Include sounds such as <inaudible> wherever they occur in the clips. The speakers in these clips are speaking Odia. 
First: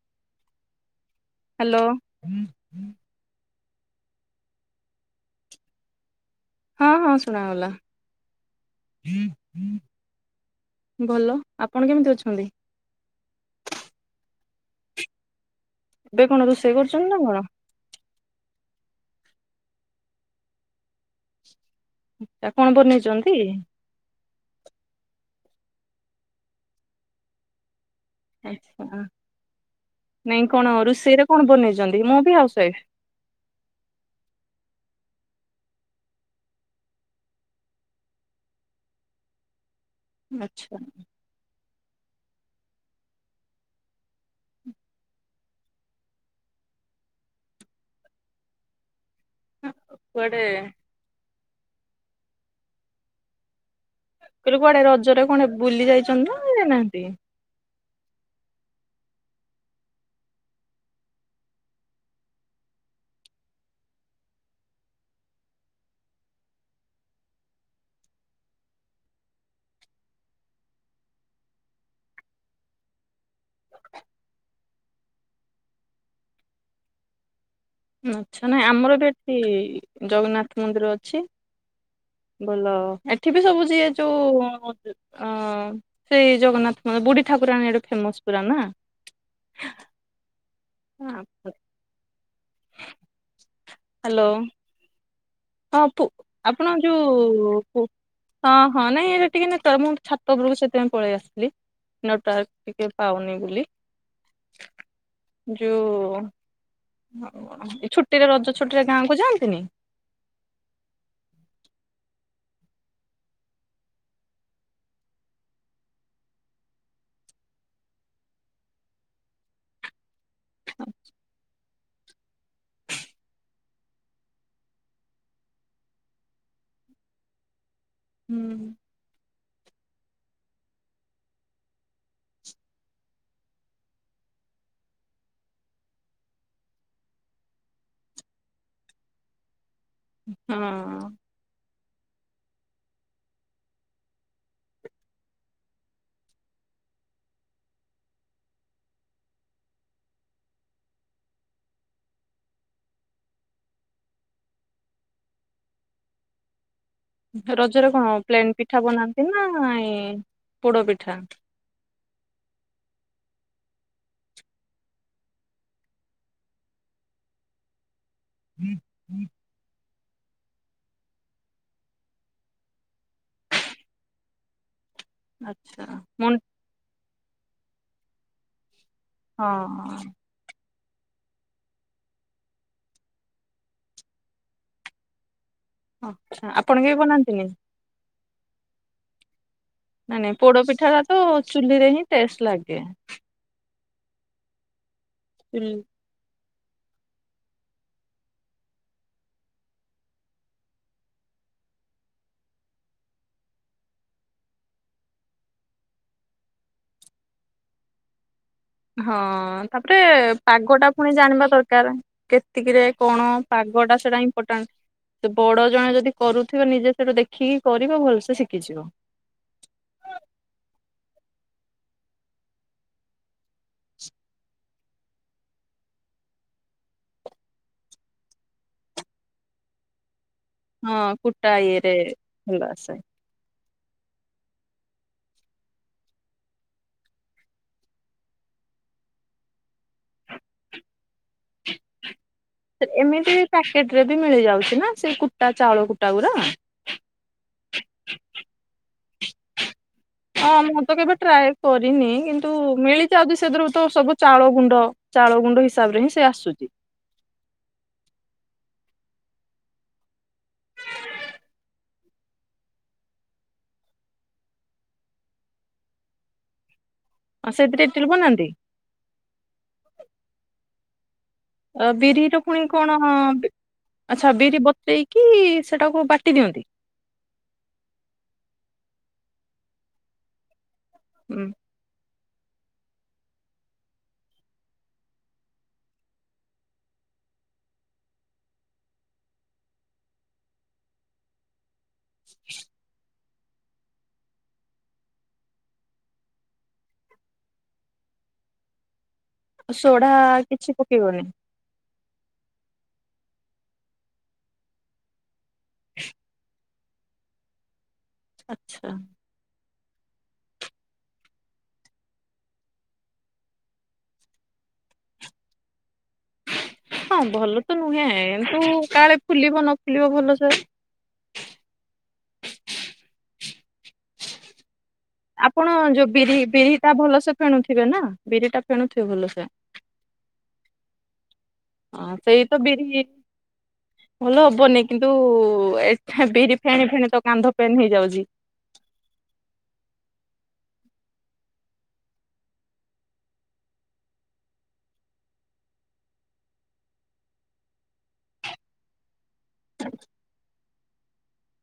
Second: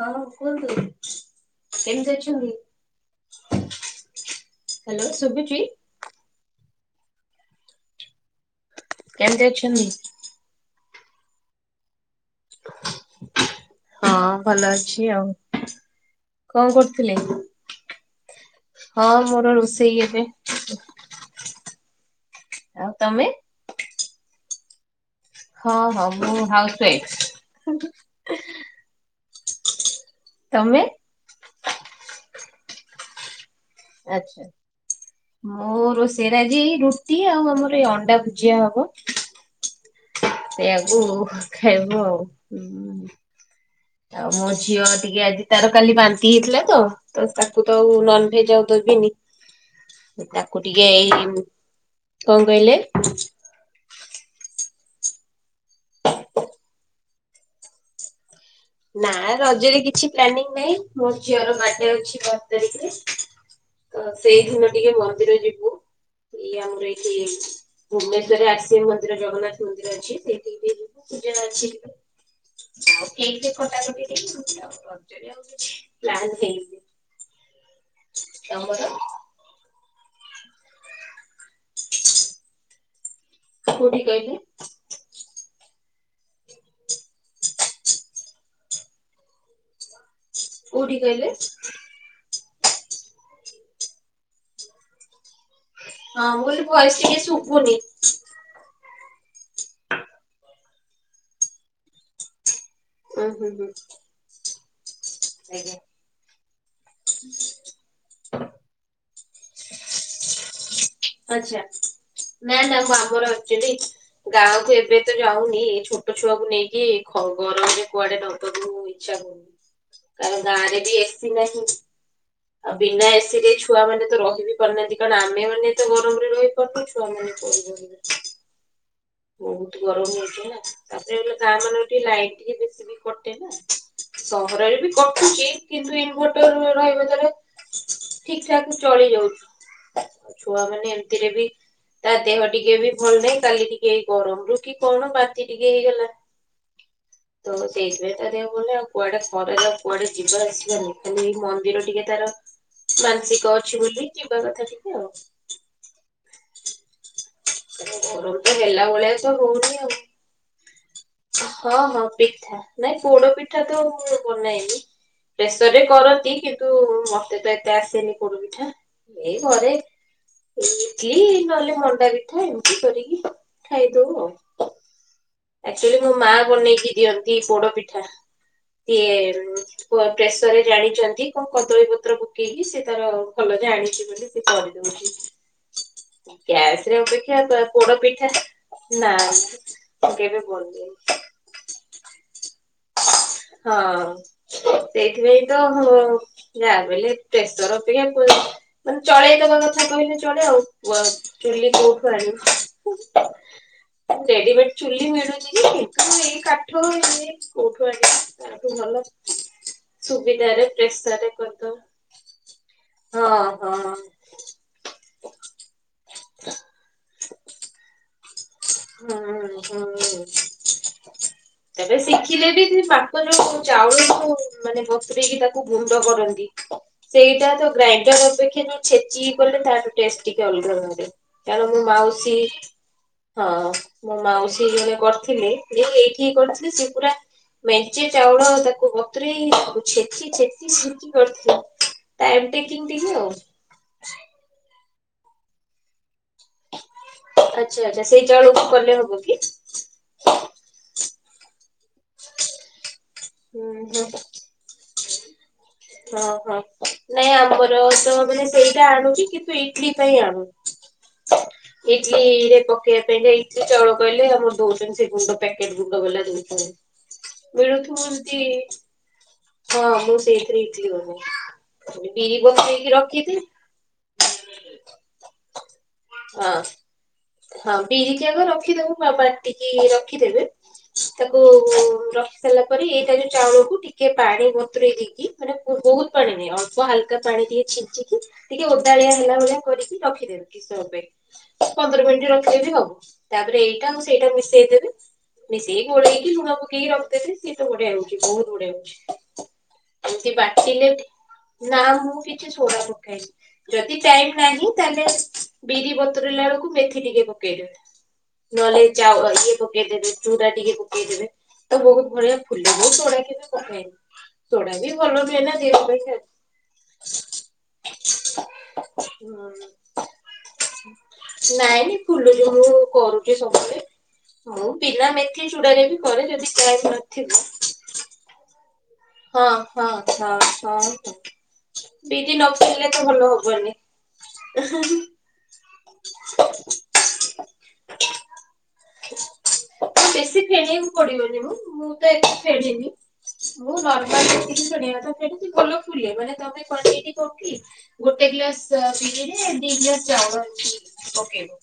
ହଁ କୁହନ୍ତୁ? ହ୍ୟାଲୋ କେମତି ଅଛନ୍ତି ହାଲୋ ଶୁଭୁଛି। ହଁ ହଁ ଶୁଣାଗଲା। କେମିତି ଅଛନ୍ତି? ଭଲ ଆପଣ କେମିତି ଅଛନ୍ତି? ହଁ ଭଲ ଅଛି ଆଉ। ଏବେ କଣ ରୋଷେଇ କରୁଚନ୍ତି ନା କଣ? ହଁ ମୋର ରୋଷେଇ ଏବେ ତାକୁକଣ ଆଉ ତମେ? ବନେଇଚନ୍ତି? ହଁ ହଁ ମୁଁ ହାଉସ୍ ୱାଇଫ୍। ଆଚ୍ଛା ନାଇଁ କଣ ତମେ? ରୋଷେଇରେ କଣ ବନେଇଚନ୍ତି ମୁଁ ବି ହାଉସ୍ ୱାଇଫ୍। ଆଛା। ମୁଁ ରୋଷେଇରେ ଆଜି ରୁଟି ଆଉ ଆମର ଏଇ ଅଣ୍ଡା ଭୁଜିଆ ହବ। ଆଚ୍ଛା। ସେଆକୁ ଖାଇବୁ ଆଉ ହୁଁ। ଆଉ ମୋ ଝିଅ ଟିକେ ଆଜି ତାର କାଲି ବାନ୍ତି ହେଇଥିଲା ତ। ତ ତାକୁ ତ ଆଉ ନନଭେଜ ଆଉ ଦେବିନି। କୁଆଡେ ତାକୁ ଟିକେଏଇ କଣ କହିଲେ? ମୁଁ କହିଲି କୁଆଡେ ରଜରେ କଣ ବୁଲି ଯାଇଚନ୍ତି ନା ଯାଇନାହାନ୍ତି? ନା ରଜରେ କିଛି ପ୍ଲାନିଂ ନାହିଁ ମୋର ଝିଅର ବାଡେ ଅଛି ବାର ତାରିଖରେ। ତ ସେଇଦିନ ଟିକେ ମନ୍ଦିର ଯିବୁ ଇଏ ଆମର ଏଇଠି ଭୁବନେଶ୍ୱରରେ ଆସିବ ମନ୍ଦିର ଜଗନ୍ନାଥ ମନ୍ଦିର ଅଛି ସେଠି ଟିକେ ଯିବୁ ପୂଜା ଅଛି। ଆଉ କେକ୍ କଟାକଟି ଟିକେ ହୋଉଛି ରଜ ରେ ଆଉ କିଛି ପ୍ଲାନ୍ ହେଇନି। ନ ଛନାହି ତମର ଆମର ବି ଏଠି ଜଗନ୍ନାଥ ମନ୍ଦିର ଅଛି। ଭଲ ଏଠି ବି ସବୁ ଯିଏ କୋଉଠି କହିଲେ ଯୋଉ ଅ ସେଇ ଜଗନ୍ନାଥ ମନ୍ଦିର ବୁଢୀ ଠାକୁରାଣୀ ଏଠେ ଫେମସ ପୁରା ନା। କୋଉଠି କହିଲେ? ହ୍ୟାଲୋ। ହାଲୋ। ହଁ ପୁ ମୁଁ କହିଲି ଆପଣ ଭଏସ୍ ଟିକେ ଯୋଉ ଶୁଭୁନି। ଉ ହଁ ହଁ ନାଇଁ ଏଇଟା ଟିକେ ନେଟୱର୍କ ମୁଁ ଛାତ ଉପରକୁ ସେଥିପାଇଁ ପଳେଇ ଆସିଥିଲି ନେଟୱାର୍କ ଟିକେ ଉଁ ପାଉନି ହୁଁ ବୋଲି। ହୁଁ ଆଜ୍ଞା ଯୋଉ ଆଉ କଣ ଛୁଟିରେ ରଜ ଛୁଟିରେ ଗାଁ କୁ ଯାଆନ୍ତିନି? ଆଛା ନା ନା ମୁଁ ଆମ୍ବର ଆଚୁଆଲି ଗାଁ କୁ ଏବେ ତ ଯାଉନି ଏଇ ଛୋଟ ଛୁଆକୁ ନେଇକି ଖ ଗରମରେ କୁଆଡେ ନବାକୁ ଇଛା କରୁନି। କାରଣ ଗାଁ ରେ ବି ଏ ସି ନାହିଁ। ଆଉ ବିନା ଏସି ରେ ଛୁଆ ମାନେ ତ ରହି ବି ପାରୁନାହାନ୍ତି କାରଣ ଆମେ ମାନେ ଏତେ ଗରମରେ ରହିପାରୁିନି ଛୁଆମାନେ କଣ ରହିବେ। ହୁଁ ହୁଁ। ବହୁତ ଗରମ ହେଉଚି ନା, ତାପରେ ଗାଁ ମାନେ ଟିକେ ଲାଇଟ୍ ଟିକେ ବେଶୀ। <unintelligible> କଟେ ନା ସହରରେ ବି କଟୁଛି, କିନ୍ତୁ ଇନଭଟର ରହିବା ଦ୍ଵାରା। ଠିକ୍ ଠାକ୍ ଚଳି ଯାଉଛୁ ଛୁଆ ମାନେ ଏମିତିରେ ବି ତା ଦେହ ଟିକେ ବି ଭଲ ନାହିଁ, କାଲି ଟିକେଇ ଗରମ ରୁ କି କଣ ବାନ୍ତି ଟିକେ ହେଇଗଲା। <inaudible> ତ ସେଇଥିପାଇଁ ତ ଦେହ ଭଲ କୁଆଡେ ସ୍ବାମେଲ କୁଆଡେ ଜିନିଷ <unintelligible> ଖାଲି ମନ୍ଦିର ଟିକେ ତାର କୁଆଡେ ସେକ ଅଛି ବୋଲି ଯିବା କଥା ଟିକେ ଆଉ। ରଜରେ କଣ ପ୍ଲେନ ରୁଟି ପିଠା ହେଲା ଭଳିଆ ବନାନ୍ତି ତ ନା ହଉନି ଏ ପୋଡ ପିଠା ଆଉ-। ହଁ- ହଁ- ପିଠା ନାଇଁ ପୋଡ ପିଠା ତ ମୁଁ ବନାଇନି। ପ୍ରେସ୍ ରେ କରନ୍ତି କିନ୍ତୁ ମତେ ତ ଏତେ ଆସେନି। ପୋଡ ପିଠା ଏଇ ଘରେ ଏଠି ନହେଲେ ମଣ୍ଡା ପି- ମୁଁ ଉଠି କରିକି ସବ୍ ଖାଇଦଉ ଆଉ <unintelligible> ଆଚ୍ଛା ଏକ୍ଚୁଆଲି ମୋ ମନ ମାଁ ବନେଇକି ଦିଅନ୍। ଦିସ୍ ପୋଡ ପିଠା, ଦିଏ ଉଁ ହଁ ପୋ-ପ୍ରେସ୍। ତ ଏଜାଣିଛନ୍ତି କଣ କଦଳୀ ପତ୍ର ପକେଇକି ସେ ତାର କଲର୍ ଆଣିଛନ୍ତି ବୋଲି ସେ କରିଦଉଛି। <inaudible> ଆଚ୍ଛା ଆପଣ ଗ୍ୟାସ୍ କେବେ ରେ ଅପେକ୍ଷା ବନାନ୍ତିନି? ପ-ପୋଡ ପିଠା ନା ମୁଁ ନା-ନା କେବେ ପୋଡ ବନେଇନି। ପିଠା ଟା ତ ଚୁଲିରେ ହିଁ ଟେଷ୍ଟ ଲାଗେ। ହଁ ସେଇଥିପାଇଁ ତ ଚୁଲି ହୁଁ। ଯା ବି ହେଲେ ଟେସର ଅପେକ୍ଷା <unintelligible> ମାନେ ଚଳେଇଦବା କଥା କହିଲେ ଚଳେଇ ଆଉ। ଚୁଲି କୋଉଠୁ ଆାଣିବ ହୁଁ। ରେଡିମେଡ ଚୁଲି ମିଳୁଛି ଯେ, କିନ୍ତୁ ଏ କାଠ ଇଏ କୋଉଠୁ ଆଣିବି। ହଁ ତାପରେ ପାଗ ଟା, ପୁଣି ପ୍ରେସରରେ ଜାଣିବା କରିଦବା। ଦରକାର। କେତିକିରେ କଣ ହଁ ପାଗ ହଁ ଟା ସେଟା ଇମ୍ପୋର୍ଟାଣ୍ଟ। ତ ବଡ ଜଣେ ଯଦି କରୁଥିବେ ନିଜେ ସେଠୁ ଦେଖିକି କରିବ ଭଲସେ ଶିଖିଯିବ। ହୁଁ ହୁଁ ତେବେ ଶିଖିଲେ ବି <unintelligible> ଚାଉଳକୁ ମାନେ ବତରେକି ତାକୁ ଗୁଣ୍ଡ କରନ୍ତି। ସେଇଟା ତ ଗ୍ରାଇଣ୍ଡର ଅପେକ୍ଷା ଯୋଉ ଛେଚି କଲେ ତାଠୁ ଟେସ୍ ଟିକେ ଅଲଗା ହଁ ଧରେ, କୁଟା କାରଣ ମୁଁ ଇଏରେ ମାଉସୀ। ଭଲ ଆସେ ହଁ ମୋ ମାଉସୀ ଜଣେ କରିଥିଲେ, ଯେ ଏଇଠିି କରିଥିଲେ ସେ ପୁରା। ମେଞ୍ଚେଇ ଚାଉଳ ତାକୁ ବତେରେଇ ଛେଚି ଛେଚି କର ଟାଇମ୍ ଟେଙ୍ଗ୍ଟିକେ ଏମିତି ହୁଅ। ପ୍ୟାକେଟ ରେ ବି ମିଳି ଯାଉଛି ନା, ସେଇ କୁଟା ଚାଉଳ କୁଟା ଗୁରା। ଆଚ୍ଛା ଆଚ୍ଛା, ସେଇ ଚାଉଳ କୁକୁରରେ ହବ କି? ହଁ ମୁଁ ତ କେବେ ଟ୍ରାଏ କରିନି, କିନ୍ତୁ ମିଳିଛେ ଆଉରି ସେଥିରୁ ହୁଁ ତ ହୁଁ ସବୁ ଚାଉଳ ଗୁଣ୍ଡ। ଚାଉଳ ଗୁଣ୍ଡ ହିସାବରେ ହିଁ ସେ ହଁ ହଁ। ଆସୁଛି। ନାଇଁ ଆମର ତ ମାନେ ସେଇଟା ଆଣୁଛିି କିନ୍ତୁ ଇଟଲି ପାଇଁ ଆଣୁ। <inaudible> ଇଟଲି ରେ ପକେଇବା ପାଇଁ ଯେ ଇଟଲି ଚାଉଳ କହିଲେ, ଆମର ଦଉଛନ୍ତି ସେ ଗୁଣ୍ଡ ପ୍ୟାକେଟ ଗୁଣ୍ଡ ଗୋଲା ଆଉ ଦଉଛନ୍ତ। ସେଥିରେ ଇଟିଲି ମିଳୁଥିବ ଏମତି ବନାନ୍ତି ହଁ ମୁଁ ସେଇଥିରେ ଇଟିଲି ବନାଏ। ଅ ବିରି ବିରିର ପୁଣି ବସେଇକି କଣ? ରଖିଦିଏ। ଆଚ୍ଛା ବିରି, ବତେଇକି ସେଟାକୁ ବାଟି ହଁ ଦିଅନ୍ତି। ହଁ ବିରିକି ଆଗ ରଖିଦବ ବା ବାଟିକି ରଖିଦେବେ। ତାକୁ ରଖି ସାରିଲା ପରେ ଏଇଟା ଯୋଉ ଚାଉଳକୁ ଟିକେ ପାଣି ବତୁରେଇ ଦେଇକି ମାନେ ବହୁତ୍ ପାଣି ନାହିଁ, ଅଳ୍ପ ହାଲ୍କା ପାଣି ଟିକେ ଛିଞ୍ଚିକି ଟିକେ ଓଦାଳିଆ ହେଲା ଭଳିଆ କରିକି ରଖିଦେବି କିଛି ସମୟ ପାଇଁ, ପନ୍ଦର ମିନିଟ୍ ରଖିଲେ ବି ହବ। ତାପରେ ଏଇଟା ମୁଁ ସେଇଟା ମିଶେଇଦେବି ମିସେଇ ଗୋଳେଇକି ଲୁଣ ପକେଇକି ରଖଦେବେ ସିଏ ତ ବଢିଆ ହଉଚି, ବହୁତ୍ ବଢିଆ ହଉଚି। ସୋଢା ଏମ୍ତି କିଛି ବାଟିଲେ, ପକେଇବନି? ନାଁ ମୁଁ କିଛି ସୋଡା ପକାଏନୀ। ଯଦି ଟାଇମ୍ ଲାଗେ ତାହେଲେ ବିରି ବତୁରେଇଲା ବେଳୁକୁ ମେଥି ଟିକେ ପକେଇଦେବେ। ନହେଲେ ଆଚ୍ଛା <unintelligible> ଇଏ ପକେଇଦେବେ ଚୁଡ଼ା ଟିକେ ପକେଇଦେବେ, ତ ବହୁତ୍ ବଢିଆ ଫୁଲେ, ମୁଁ ସୋଡା କେବେ ପକାଏନି। ସୋଢ଼ା ବି ଭଲ ନୁହେଁ ନା, ଦେହ ପାଇଁ କ୍ଷ ହଁ ଭଲ ତ ନୁହେଁ, କିନ୍ତୁ କାଳେ ଫୁଲିବ ନ ଫୁଲିବ ଭଲସେ। ନାଇଁ ନାଇଁ ଫୁଲୁଚି, ମୁଁ କରୁଚି ସବୁବେଳେ ମୁଁ ବିନା ମେଥି ଆପଣ ସୋଢ଼ାରେ ବି ଯୋଉ କରେ, ବିରି ଯଦି ଟାଇମ୍ ବିରିଟା ଭଲସେ ନଥିବ <unintelligible> ନା, ବିରିଟା ଫେଣୁଥିବ ଭଲ। ହଁ-ହଁ-ହଁ-ହଁ-ହଁ ହଁ ବିରି ସେଇ ନ ତ ବିରି ଫେଣିଲେ ତ ଭଲ ହବନି। ଭଲ ହବନି କିନ୍ତୁ ଏ ବିରି ଫେଣି-ଫେଣି ତ କାନ୍ଧ ପେନ୍ ହେଇଯାଉଚି। ବେଶୀ ଫେଣେଇବାକୁ ପଡିବନି ମ, ମୁଁ ତ ଏ ଫେଣେଏନି। ମୁଁ ନର୍ମାଲ ଯେତିକି ଫେଣେଇବା କଥା ଫେଣେ, ସେ ଭଲ ଫୁଲେ ମାନେ ତମେ କ୍ୱାଣ୍ଟିଟି <unintelligible> କି ଗୋଟେ ଗ୍ଲାସ୍ ବିରିରେ ଦି ଗ୍ଲାସ୍ ଚାଉଳ ଅଛି। ପକେଇବ,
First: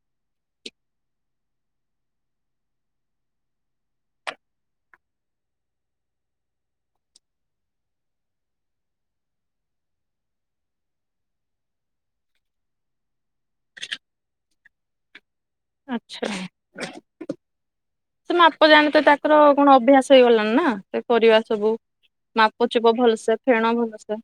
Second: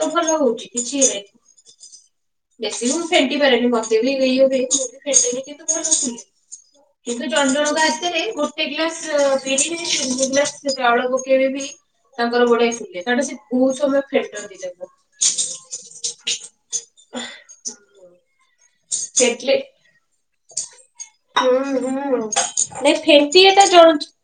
ତ ଭଲ ହଉଛି କିଛି ନାହିଁ। ବେଶୀ ବି ମୁଁ ଫେଣ୍ଟି ପାରେନି ମତେ ବି ଇଏ ହୁଏ <inaudible> କିନ୍ତୁ ଜଣ ଜଣଙ୍କ ହାତେରେ ଗୋଟେ ଗ୍ଲାସ୍ ବିରି ରେ ଦି ଗ୍ଲାସ୍ ଚାଉଳ ପକେଇବେ ବି ତାଙ୍କର ବଢିଆ ଫୁଲେ, କାରଣ ସେ ବହୁତ୍ ସମୟ ଫେଣ୍ଟନ୍ତି ତାକୁ। ଆଚ୍ଛା, ସେ ମାପ ଜାଣିଥିବେ, ତାଙ୍କର ଫେଣ୍ଟିଲେ କଣ ଅଭ୍ୟାସ ହେଇଗଲଣି ନା, ସେ କରିବା ସବୁ ହୁଁ ହୁଁ ନାଇଁ ମାପଚୁପ ଭଲସେ ଫେଣ୍ଟିବା ଟା ଫେଣ ଜଣୁ ଭଲସେ।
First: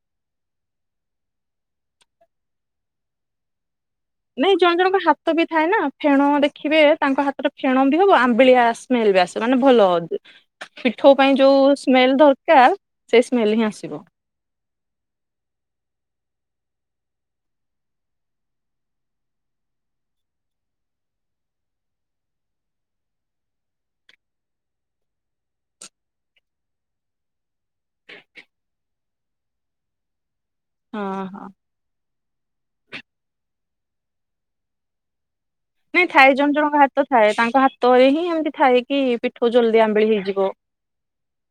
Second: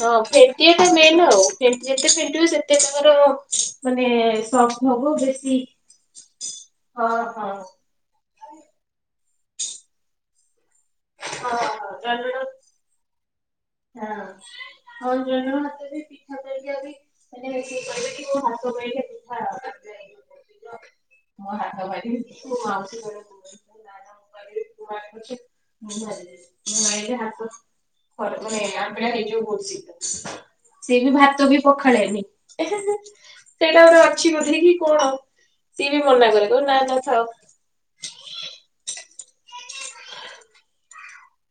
ହଁ ଫେଣ୍ଟିବା ଟା ମେନ୍ ଆଉ, ଯେତେ ଫେଣ୍ଟିବ ସେତେ ତମର ମାନେ ନାଇଁ ଜଣେ ସଫ୍ଟ ଜଣଙ୍କ ହବ, ହାତ ବି ବେଶୀ ଥାଏ ନା ଫେଣ ଦେଖିବେ ହଁ ତାଙ୍କ ହାତରେ ହଁ ଫେଣ ବି ହବ, ଆମ୍ବିଳିଆ ସ୍ମେଲ୍ ବି ଆସିବ ମାନେ ଭଲ ପିଠୋଉ ପାଇଁ ଯୋଉ ହଁ ସ୍ମେଲ୍ ଜଣେ ଦରକାର୍ ସେ ସ୍ମେଲ ହିଁ ଆସିବ। ହଁ <inaudible> <inaudible> ମୋ ହାତ <inaudible> <inaudible> <inaudible> ସିଏ ବି ହଁ ହଁ ଭାତ ବି ପଖାଳେନି, ଏଁହେଁ-ହେଁ ସେଇଟା <unintelligible> ଅଛି ବୋଧେ କିି କଣ। ସିଏ ବି ନାଇଁ ମନା ଥାଏ କରେ ଜଣ କହିବ ଜଣଙ୍କ ନା ନା ହାତ ଥାଉ। ଥାଏ ତାଙ୍କ ହାତରେ ହିଁ ଏମ୍ତି ଥାଏ କି ପିଠଉ ଜଲଦି ଆମ୍ୱିଳି ହେଇଯିବ।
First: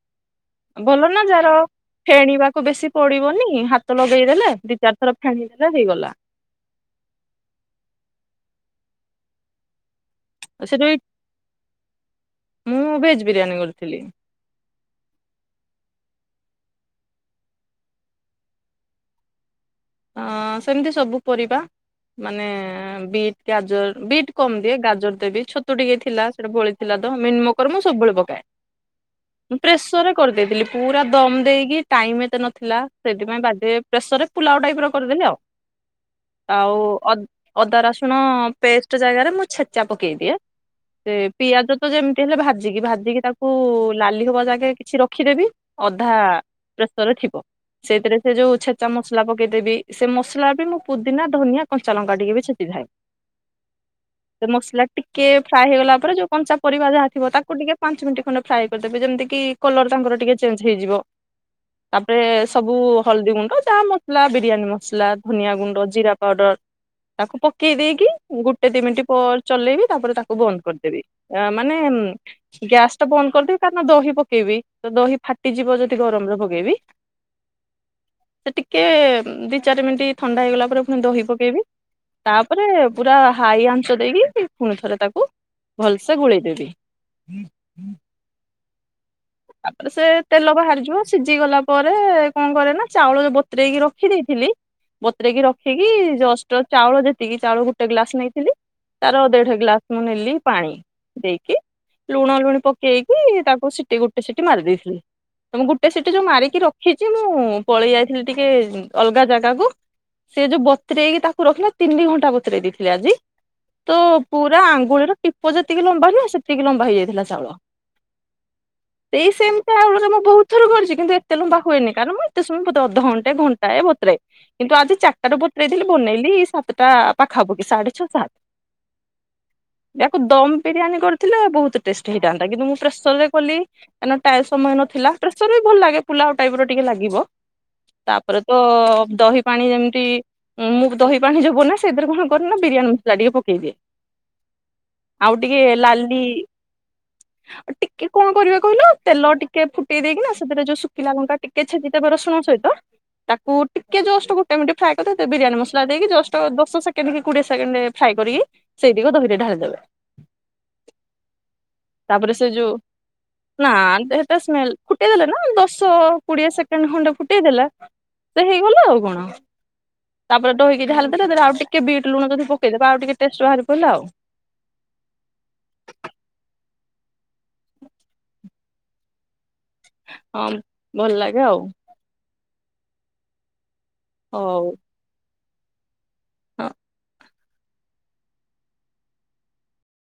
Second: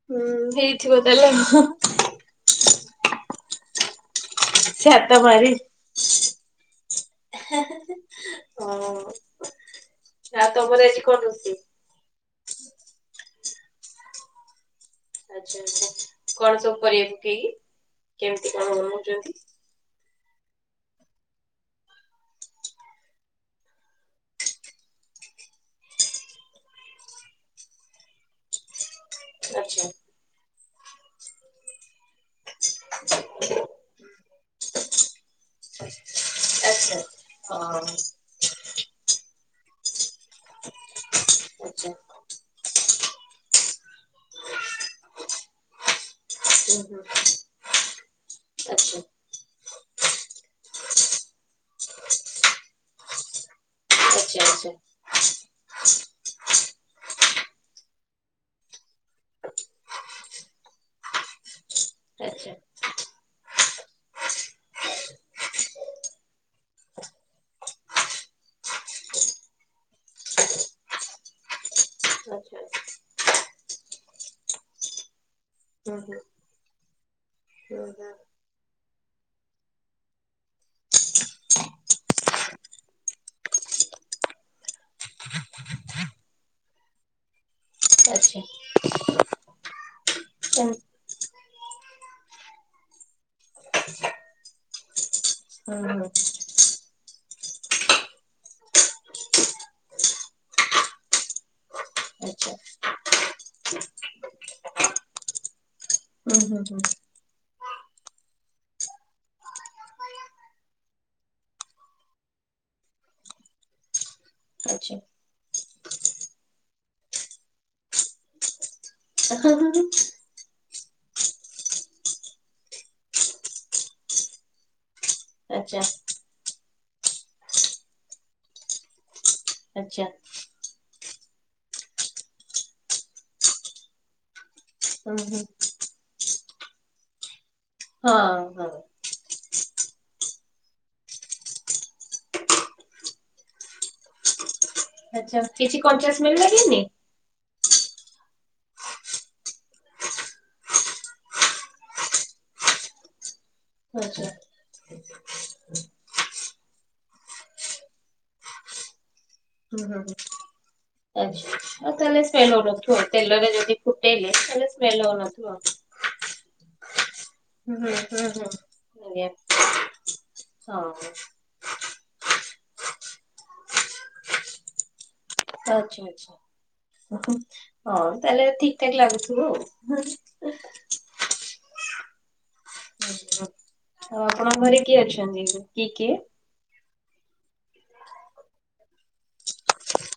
ହୁଁ ହେଇଥିବ ଭଲ ନା ଯାର ତାହେଲେ ଫେଣିବା କୁ ବେଶୀ ପଡିବନି ହାତ ଲଗେଇ ଦେଲେ ଦି ସେ ହାତ ଚାରିଥର ମାରି ଫେଣିଦେଲେ ହେଇଗଲା। ହଁ, ଆଉ ସେଠୁ ତମର ଏଇ ଆଜି କଣ ରୋଷେଇ? ମୁଁ ଭେଜ୍ ବିରିୟାନୀ କରିଥିଲି। ଆଚ୍ଛା, କଣ ସବୁ ପରିବା ପକେଇକି କେମ୍ତି କଣ ବନଉଚନ୍ତି? ଅଁ ସେମ୍ତି ସବୁ ପରିବା ମାନେ ବିଟ୍ ଗାଜର୍ ବିଟ୍ କମ୍ ଦିଏ ଗାଜର ଦେବି ଛତୁ ଟିକେ ଥିଲା ସେଟା <unintelligible> ଥିଲା ତ <unintelligible> ମୁଁ ସବୁବେଳେ ପକାଏ, ଆଚ୍ଛା ପ୍ରସରରେ କରିଦେଇଥିଲି ପୁରା ଦମ୍ ଦେଇକି ଟାଇମ୍ ଏତେ ନଥିଲା ସେଥିପାଇଁ ବାଧ୍ୟ ହେଇକି ପ୍ରେସରରେ ପୁଲାଉ ଟାଇପ୍ ର କରିଦେଲି ଆଉ ଆଚ୍ଛା। ଆଉ ଅଦା ହଁ ରସୁଣ। ପେଷ୍ଟ ଜାଗାରେ ମୁଁ ଛେଚା ପକେଇଦିଏ। ସେ ପିଆଜ ତ ଆଚ୍ଛା ଯେମିତି ହେଲେ ଭାଜିକି ଭାଜିକି ତାକୁ ଲାଲି ହବା ଯାଏ କିଛି ରଖିଦେବି। ଅଧା ହୁଁ ହୁଁ ପ୍ରେସରରେ ଥିବ ସେଥିରେ ସେ ଯୋଉ ଛେଚା ଆଚ୍ଛା। ମସଲା ପ- କେଇଦେବି ସେ ମସଲା ବି ମୁଁ ପୁଦିନା, ଧନିଆ, କଞ୍ଚା ଲଙ୍କା ଟିକେ ବି ଛେଚି ଥାଏ। ଆଚ୍ଛା ମସଲା ଟିକେ ଫ୍ରା ହେଇଗଲା ପରେ ଯୋଉ କଞ୍ଚା ପରିବା ଯାହା ଥିବ ତାକୁ ଟିକେ ପାଞ୍ଚ ମିନିଟ ଖଣ୍ଡ ଫ୍ରାଏ କରିଦେବେ ଯେମିତି କିି। କଲର ତାଙ୍କର ଟିକେ ଚେଞ୍ଜ ହେଇଯିବ ତାପରେ ଆଚ୍ଛା ସବୁ ହଳଦୀ ଗୁଣ୍ଡ ଯାହା ମ। ସଲା ବିରିୟାନୀ ମସଲା, ଧନିଆ ଗୁଣ୍ଡ, ଜିରା ପାଉଡର। ତାକୁ ପକେଇ ଦେଇକି ଗୋଟେ ଦି ମିନିଟ ପରେ ଚଲେଇବି ତାପରେ ତାକୁ ବନ୍ଦ କରିଦେବି। ଅଁ ମାନେ ଆଚ୍ଛା। ଗ୍ୟାସ ଟା ବନ୍ଦ କରିଦେବି କାରଣ ଦହି ପକେଇବି ତ ଦହି ଫାଟିଯିବ ହୁଁ ଯଦି ହୁଁ ଗରମରେ ପକେଇବି। <unintelligible> କିଏ ଦି ଚାରି ମିନିଟ୍ ଥଣ୍ଡା ହେଇଗଲା ପରେ ପୁଣି ଦହି ପକେଇବି। ତାପରେ ପୁରା ହାଇ ଆଂଞ୍ଚ ଦେଇକି ପୁଣି ଥରେ ତାକୁ। ଭଲସେ ଗୋଳେଇଦେବି। ଆଚ୍ଛା ତାପରେ ସେ ତେଲ ହୁଁ ବାହାରିଯିବ ସିଝି ଗଲା ପରେ କଣ କରେ ନା ଚାଉଳ ବତରେଇକି ରଖି ଦେଇଥିଲି। ବତୁରେଇକି ରଖିକି ହୁଁ ଜଷ୍ଟ ଚାଉଳ ଯେତିକି ଚାଉଳ ଗୋଟେ ଗ୍ଲାସ ନେଇଥିଲି। ତାର ଦେଢ ଗ୍ଲାସ ମୁଁ ନେଲି ପାଣି। ଦେଇକି ଲୁଣ ଆଚ୍ଛା। ଲୁଣି ପକେଇକି ତାକୁ ସିଟି ଗୋଟେ ସିଟି ମାରି ଦେଇଥିଲି। ତ ମୁଁ ଗୋଟେ ସିଟ ଯୋଉ ହୁଁ ମାରିକି ହୁଁ ହୁଁ ରଖିଛି ମୁଁ ପଳେଇ ଯାଇଥିଲି ଟିକେ ଅଲଗା ଜାଗାକୁ। ସେ ଯୋଉ ବତରେଇକି ତାକୁ ରଖିଲ ତିନି ଘଣ୍ଟା ବତୁରେଇ ଦେଇଥିଲି ଆଜି। ତୋ ପୁରା ଆଚ୍ଛା ଆଙ୍ଗୁଳିର ଟିପ ଯେତିକି ଲମ୍ବା ନୁହଁ ସେତିକି ଲମ୍ବା ହେଇଯାଇଥିଲା ଚାଉଳ। ସେଇ ସେମ୍ ଚାଉଳରେ ମୁଁ ବହୁତ ଥର କରିଛି କିନ୍ତୁ ଏତେ ଲମ୍ବା ହୁଏନି କାରଣ ମୁଁ ଏତେ ସମୟେ ଅଧଘଣ୍ଟେ ଘଣ୍ଟା ଏ ବତୁରା ଏ। କିନ୍ତୁ ଆଜି ଚାରିଟାରୁ ଆଚ୍ଛା ବତୁରେଇଲି ବନେଇଲି ସାତଟା ପାଖା ପାଖି ସାଢେ ଛଅ ସାତ। ଆଚ୍ଛା ୟାକୁ ଦମ ବିରିୟାନୀ କରିଥିଲେ ବହୁତ ଟେଷ୍ଟ ହେଇଥାନ୍ତା କିନ୍ତୁ ମୁଁ ପ୍ରେସରରେ କଲି। କାରଣ ଟାଏ ସମୟ ନଥିଲା ହୁଁ ହୁଁ। ପ୍ରେସର ବି ଭଲ ଲାଗେ ପୁଲାପ୍ ଟାଇପ୍ ର ଟିକେ ଲାଗିବ। ତାପରେ ହଁ ତ ହଁ ଦହି ପାଣି ଯେମିତି। ମୁଁ ଦହି ପାଣିରେ ବନାଏ ସେଥିରେ କଣ କରେ ନା ବିରିୟାନୀ ମସଲା ଟିକେ ପକେଇଦିଏ। ଆଉ ଆଚ୍ଛା ଟିକେ କିଛି କଞ୍ଚା ଲାଲି ସ୍ମେଲ ଲାଗେନି ଆ ଟିକେ କଣ କରିବା। କହିଲ ତେଲ ଟିକେ ଫୁଟେଇ ଦେଇକି ନା ସେଥିରେ ଯୋଉ ଶୁଖିଲା ଲଙ୍କା ଟିକେ ଛେଚିଦେବେ ରସୁଣ ସହିତ। ତାକୁ ଟିକେ ଆଚ୍ଛା। ଜଷ୍ଟ ଗୋଟେ ମିନିଟ୍ ଫ୍ରାଏ କରି ବିରିୟାନୀ ମସଲା ଦେଇକି ଜଷ୍ଟ ଦଶ ସେକେଣ୍ଡ କି କୋଡିଏ ସେକେଣ୍ଡ୍। ଫ୍ରାଏ କରିକି ସେଇତିକ ଦହିରେ ଢାଳିଦବେ। ହଁ ଆଛା ଆଉ ତାହେଲେ ତାପରେ ସେ ସ୍ମେଲ ଯୋଉ ହଉନଥିବ ତେଲରେ ନା ଯଦି ଫୁଟେଇଲେ ହେଟା ତାହେଲେ ଫୁଟେଇ ସ୍ମେଲ ଦେଲେ ନା ହଉନଥିବ। ଦଶ କୋଡିଏ ସେକେଣ୍ଡ ଖଣ୍ଡେ ଫୁଟେଇ ଦେଲା ହୁଁ ହୁଁ ହୁଁ ହୁଁ ସେ ହେଇଗଲା ଆଉ କଣ। ଆଜ୍ଞା ତାପରେ ଦହିକି ହଁ ଦେଲେ ଆଉ ଟିକେ ବିଟ୍ ଲୁଣ ଯଦି ପକେଇଦବା ଆଉ ଟିକେ ଟେଷ୍ଟ ବାହାରି ପଡିଲା ଆଉ। ଆଚ୍ଛା ଆଚ୍ଛା ହଉ ତାହେଲେ ଠିକ୍ ଠାକ୍ ଲାଗୁଥିବ ଆଉ। ହୁଁ, ହଁ ଭଲ ଲାଗେ ଆଉ। ଓଃ ଆଉ ଆପଣଙ୍କ ଘରେ କିଏ ଅଛନ୍ତି କିଏ କିଏ। ହଁ।